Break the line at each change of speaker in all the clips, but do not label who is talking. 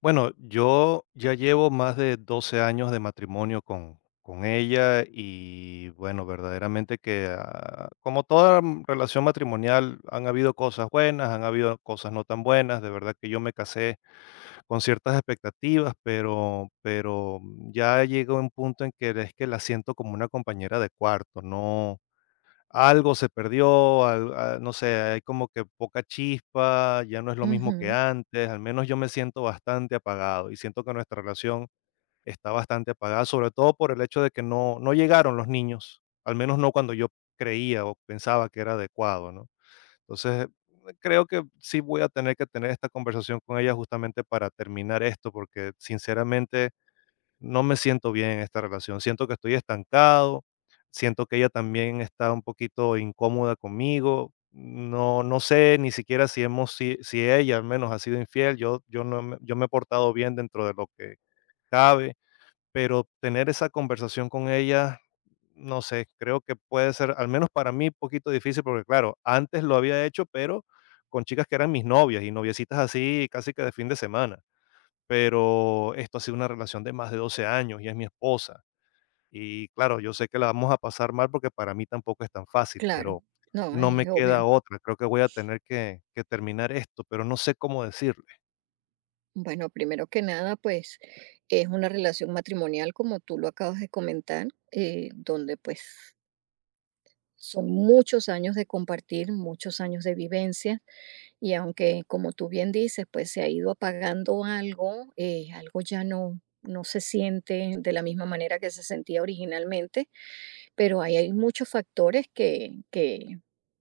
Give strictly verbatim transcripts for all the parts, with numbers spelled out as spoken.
Bueno, yo ya llevo más de doce años de matrimonio con, con ella y bueno, verdaderamente que ah, como toda mm, relación matrimonial han habido cosas buenas, han habido cosas no tan buenas. De verdad que yo me casé con ciertas expectativas, pero, pero ya llegó un punto en que es que la siento como una compañera de cuarto, no, algo se perdió, al a no sé, hay como que poca chispa, ya no es lo mismo que
Ujú,
antes, al menos yo me siento bastante apagado, y siento que nuestra relación está bastante apagada, sobre todo por el hecho de que no no llegaron los niños, al menos no cuando yo creía o pensaba que era adecuado, ¿no? Entonces, creo que sí voy a tener que tener esta conversación con ella justamente para terminar esto, porque sinceramente no me siento bien en esta relación, siento que estoy estancado, siento que ella también está un poquito incómoda conmigo. No, no sé ni siquiera si, hemos, si, si ella al menos ha sido infiel. Yo, yo, no, me- yo me he portado bien dentro de lo que cabe, pero tener esa conversación con ella, no sé, creo que puede ser, al menos para mí, un poquito difícil, porque claro, antes lo había hecho, pero con chicas que eran mis novias y noviecitas así casi que de fin de semana, pero esto ha sido una relación de más de doce años, y es mi esposa. Y claro, yo sé que la vamos a pasar mal porque para mí tampoco es tan fácil,
claro,
pero
no,
no
es
me queda
obvio.
otra. Creo que voy a tener que, que terminar esto, pero no sé cómo decirle.
Bueno, primero que nada, pues es una relación matrimonial, como tú lo acabas de comentar, eh, donde pues son muchos años de compartir, muchos años de vivencia, y aunque como tú bien dices, pues se ha ido apagando algo, eh, algo ya no, no se siente de la misma manera que se sentía originalmente, pero ahí hay muchos factores que, que,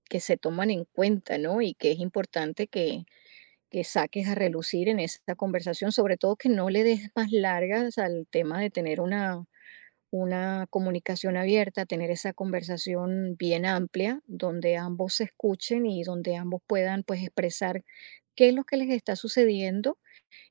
que se toman en cuenta, ¿no? Y que es importante que que saques a relucir en esta conversación, sobre todo que no le des más largas al tema de tener una, una comunicación abierta, tener esa conversación bien amplia, donde ambos se escuchen y donde ambos puedan pues expresar qué es lo que les está sucediendo,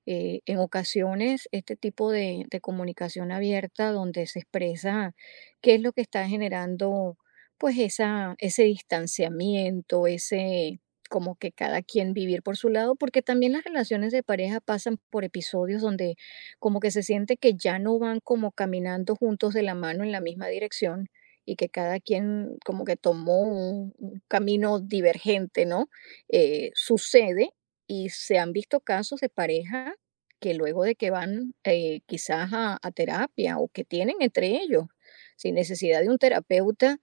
eh, en ocasiones, este tipo de, de comunicación abierta donde se expresa qué es lo que está generando, pues, esa, ese distanciamiento, ese como que cada quien vivir por su lado, porque también las relaciones de pareja pasan por episodios donde como que se siente que ya no van como caminando juntos de la mano en la misma dirección y que cada quien como que tomó un, un camino divergente, ¿no? Eh, sucede y se han visto casos de parejas que luego de que van, eh, quizás a a terapia o que tienen entre ellos, sin necesidad de un terapeuta,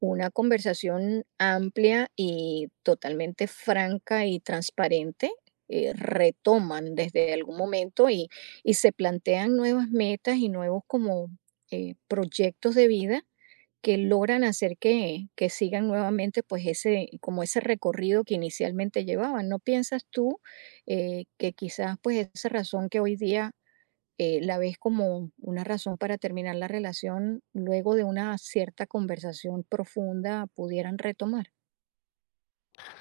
una conversación amplia y totalmente franca y transparente, eh, retoman desde algún momento y y se plantean nuevas metas y nuevos como, eh, proyectos de vida que logran hacer que que sigan nuevamente, pues, ese como ese recorrido que inicialmente llevaban. ¿No piensas tú, eh, que quizás, pues, esa razón que hoy día, eh, la ves como una razón para terminar la relación, luego de una cierta conversación profunda pudieran retomar?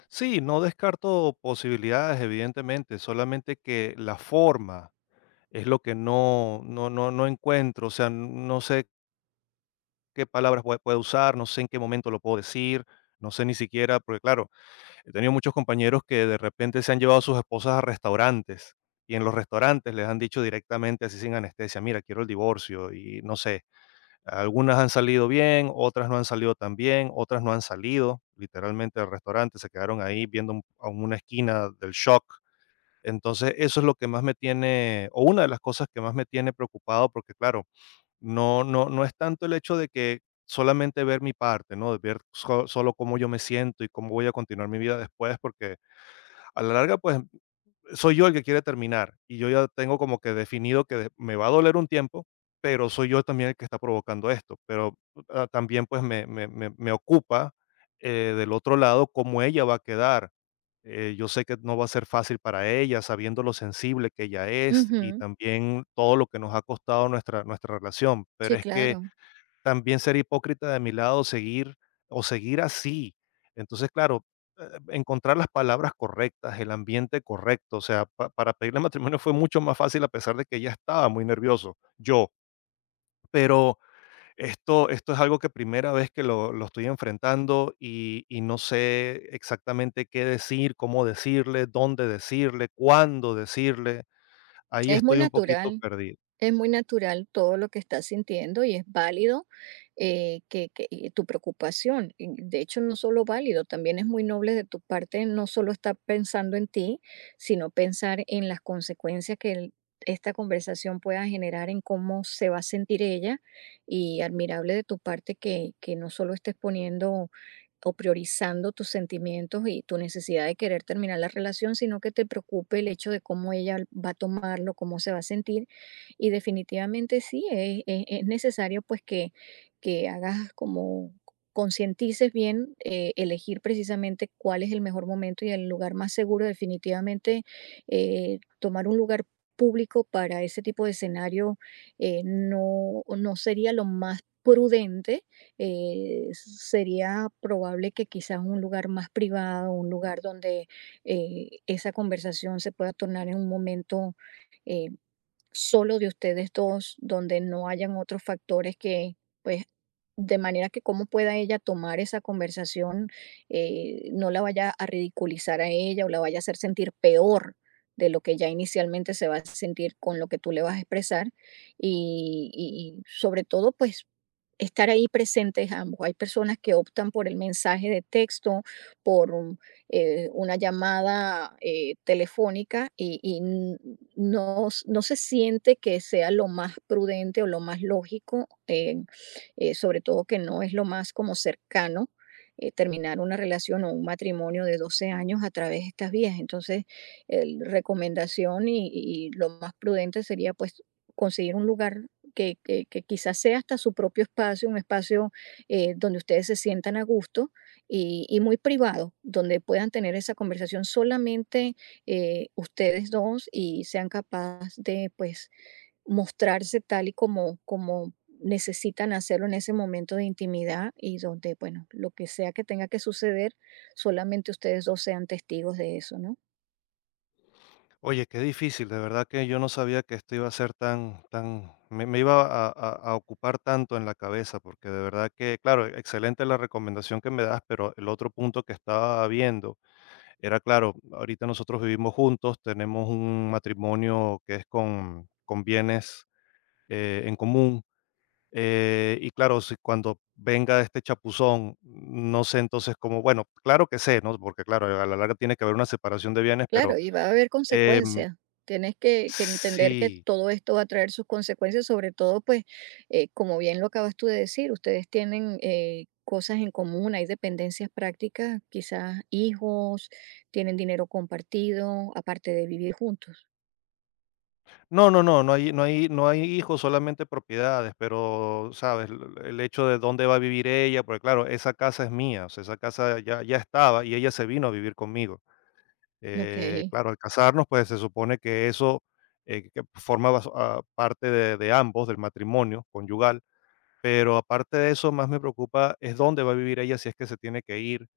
Sí, no descarto posibilidades, evidentemente, solamente que la forma es lo que no, no, no, no encuentro. O sea, no sé qué palabras pue- puedo usar, no sé en qué momento lo puedo decir, no sé ni siquiera, porque claro, he tenido muchos compañeros que de repente se han llevado a sus esposas a restaurantes y en los restaurantes les han dicho directamente, así sin anestesia, mira, quiero el divorcio, y no sé, algunas han salido bien, otras no han salido tan bien, otras no han salido literalmente del restaurante, se quedaron ahí viendo un- a una esquina del shock. Entonces, eso es lo que más me tiene, o una de las cosas que más me tiene preocupado, porque claro, no, no, no es tanto el hecho de que solamente ver mi parte, ¿no? De ver so- solo cómo yo me siento y cómo voy a continuar mi vida después, porque a la larga, pues, soy yo el que quiere terminar y yo ya tengo como que definido que de me va a doler un tiempo, pero soy yo también el que está provocando esto. Pero, ah, también, pues, me me me me ocupa, eh, del otro lado, cómo ella va a quedar. Eh, yo sé que no va a ser fácil para ella, sabiendo lo sensible que ella es y
Ujú.
también todo lo que nos ha costado nuestra nuestra relación, pero
Sí,
es que
claro.
también ser hipócrita de mi lado, seguir o seguir así. Entonces, claro, eh, encontrar las palabras correctas, el ambiente correcto, o sea, pa- para pedirle matrimonio fue mucho más fácil a pesar de que ella estaba muy nervioso, yo, pero esto, esto es algo que primera vez que lo, lo estoy enfrentando y, y no sé exactamente qué decir, cómo decirle, dónde decirle, cuándo decirle, ahí
Es muy
estoy un poquito
natural.
perdido.
Es muy natural todo lo que estás sintiendo y es válido, eh, que, que- y tu preocupación. Y de hecho, no solo válido, también es muy noble de tu parte no solo estar pensando en ti, sino pensar en las consecuencias que el- esta conversación pueda generar en cómo se va a sentir ella y admirable de tu parte que, que no solo estés poniendo o priorizando tus sentimientos y tu necesidad de querer terminar la relación, sino que te preocupe el hecho de cómo ella va a tomarlo, cómo se va a sentir. Y definitivamente sí, es, es- es necesario pues que, que hagas como concientices bien, eh, elegir precisamente cuál es el mejor momento y el lugar más seguro. Definitivamente eh, tomar un lugar público para ese tipo de escenario eh, no, no sería lo más prudente. Eh, sería probable que quizás un lugar más privado, un lugar donde eh, esa conversación se pueda tornar en un momento eh, solo de ustedes dos, donde no hayan otros factores que, pues, de manera que cómo pueda ella tomar esa conversación, eh, no la vaya a ridiculizar a ella o la vaya a hacer sentir peor de lo que ya inicialmente se va a sentir con lo que tú le vas a expresar. Y, y- y sobre todo, pues, estar ahí presentes ambos. Hay personas que optan por el mensaje de texto, por, eh, una llamada eh, telefónica y, y n- no, s- no se siente que sea lo más prudente o lo más lógico, eh, eh, sobre todo que no es lo más como cercano. Eh, terminar una relación o un matrimonio de doce años a través de estas vías. Entonces, el- recomendación y, y lo más prudente sería pues conseguir un lugar que, que- que quizás sea hasta su propio espacio, un espacio eh, donde ustedes se sientan a gusto y, y muy privado, donde puedan tener esa conversación solamente eh, ustedes dos y sean capaces de pues mostrarse tal y como, como necesitan hacerlo en ese momento de intimidad y donde, bueno, lo que sea que tenga que suceder, solamente ustedes dos sean testigos de eso, ¿no?
Oye, qué difícil, de verdad que yo no sabía que esto iba a ser tan, tan, me, me iba a, a- a ocupar tanto en la cabeza, porque de verdad que, claro, excelente la recomendación que me das, pero el otro punto que estaba viendo era, claro, ahorita nosotros vivimos juntos, tenemos un matrimonio que es con, con bienes eh, en común, eh, y claro, si cuando venga este chapuzón, no sé entonces cómo, bueno, claro que sé, ¿no? Porque claro, a la larga tiene que haber una separación de bienes, pero...
Claro, y va a haber
em,
consecuencias. Tienes que, que entender que
sí,
todo esto va a traer sus consecuencias, sobre todo, pues, eh, como bien lo acabas tú de decir, ustedes tienen, eh, cosas en común, hay dependencias prácticas, quizás hijos, tienen dinero compartido, aparte de vivir juntos.
no, no, no, no hay, no hay no hay hijos, solamente propiedades, pero, ¿sabes? L El hecho de dónde va a vivir ella, porque, claro, esa casa es mía, o sea, esa casa ya ya estaba y ella se vino a vivir conmigo.
Ok.
Eh, claro, al casarnos, pues, se supone que eso, eh, que formaba so ah, parte de de ambos, del matrimonio conyugal, pero aparte de eso, más me preocupa es dónde va a vivir ella si es que se tiene que ir,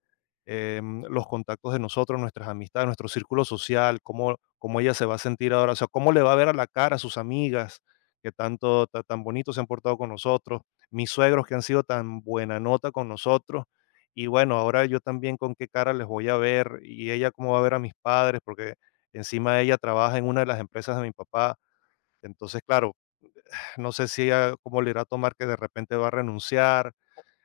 em, los contactos de nosotros, nuestras amistades, nuestro círculo social, cómo, cómo ella se va a sentir ahora, o sea, cómo le va a ver a la cara a sus amigas que tanto, ta- tan bonitos se han portado con nosotros, mis suegros que han sido tan buena nota con nosotros, y bueno, ahora yo también con qué cara les voy a ver, y ella cómo va a ver a mis padres, porque encima ella trabaja en una de las empresas de mi papá, entonces claro, no sé si ella cómo le irá a tomar que de repente va a renunciar,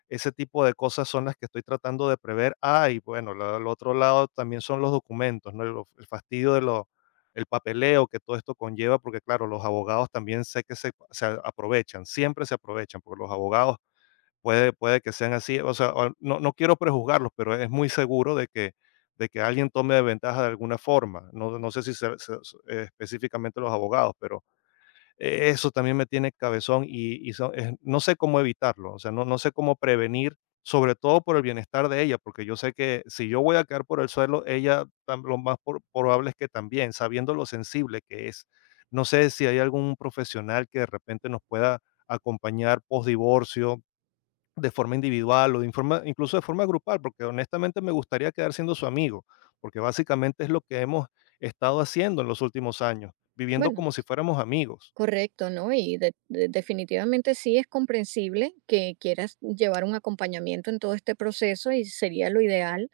ese tipo de cosas son las que estoy tratando de prever. Ah, y bueno, la- el otro lado también son los documentos, ¿no? El, el fastidio de lo, el papeleo que todo esto conlleva, porque claro, los abogados también sé que se, se aprovechan, siempre se aprovechan, porque los abogados puede, puede que sean así, o sea, o- no, no quiero prejuzgarlos, pero es muy seguro de que, de que alguien tome ventaja de alguna forma. No, no sé si se- se- se- eh, específicamente los abogados, pero eh, eso también me tiene cabezón y y so eh, no sé cómo evitarlo, o sea, no no sé cómo prevenir, sobre todo por el bienestar de ella, porque yo sé que si yo voy a caer por el suelo, ella tam lo más por probable es que también, sabiendo lo sensible que es. No sé si hay algún profesional que de repente nos pueda acompañar postdivorcio, de forma individual o de informa incluso de forma grupal, porque honestamente me gustaría quedar siendo su amigo, porque básicamente es lo que hemos estado haciendo en los últimos años, viviendo
Bueno,
como si fuéramos amigos.
correcto, ¿no? Y de- de- definitivamente sí es comprensible que quieras llevar un acompañamiento en todo este proceso y sería lo ideal,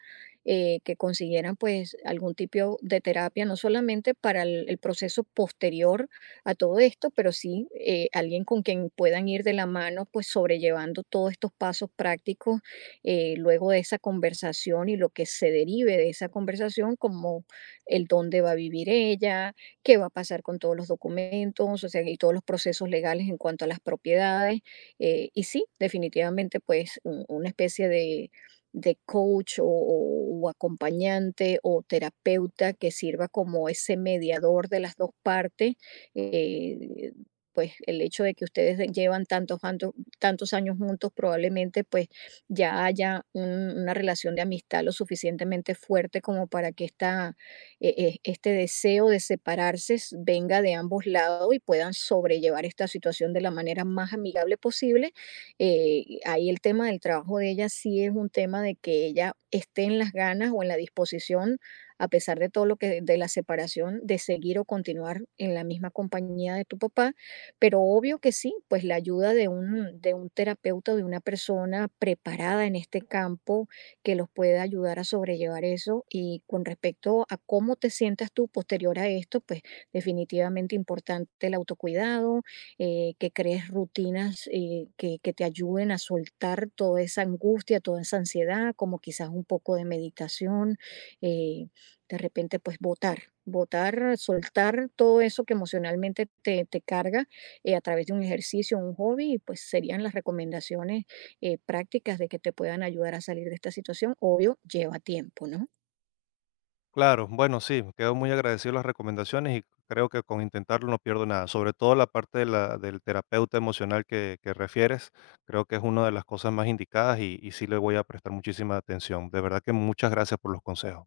eh, que consiguieran pues algún tipo de terapia, no solamente para el, el proceso posterior a todo esto, pero sí, eh, alguien con quien puedan ir de la mano pues sobrellevando todos estos pasos prácticos, eh, luego de esa conversación y lo que se derive de esa conversación como el dónde va a vivir ella, qué va a pasar con todos los documentos, o sea, y todos los procesos legales en cuanto a las propiedades. Eh, y sí, definitivamente, pues un- una especie de, de coach o, o- o acompañante o terapeuta que sirva como ese mediador de las dos partes. eh, pues el hecho de que ustedes de- llevan tantos, tanto- tantos años juntos, probablemente pues ya haya un- una relación de amistad lo suficientemente fuerte como para que esta, eh, eh, este deseo de separarse s- venga de ambos lados y puedan sobrellevar esta situación de la manera más amigable posible. Eh, y ahí el tema del trabajo de ella sí es un tema de que ella esté en las ganas o en la disposición, a pesar de todo lo que de la separación, de seguir o continuar en la misma compañía de tu papá. Pero obvio que sí, pues la ayuda de un, de un terapeuta, de una persona preparada en este campo, que los pueda ayudar a sobrellevar eso. Y con respecto a cómo te sientas tú posterior a esto, pues definitivamente importante el autocuidado, eh, que crees rutinas eh, que, que te ayuden a soltar toda esa angustia, toda esa ansiedad, como quizás un poco de meditación, eh, de repente pues votar. Votar, soltar todo eso que emocionalmente te, te carga, eh, a través de un ejercicio, un hobby, y pues serían las recomendaciones eh, prácticas de que te puedan ayudar a salir de esta situación, obvio, lleva tiempo, ¿no?
Claro, bueno, sí, quedo muy agradecido de las recomendaciones y creo que con intentarlo no pierdo nada, sobre todo la parte de la, del terapeuta emocional que, que refieres, creo que es una de las cosas más indicadas y, y sí le voy a prestar muchísima atención. De verdad que muchas gracias por los consejos.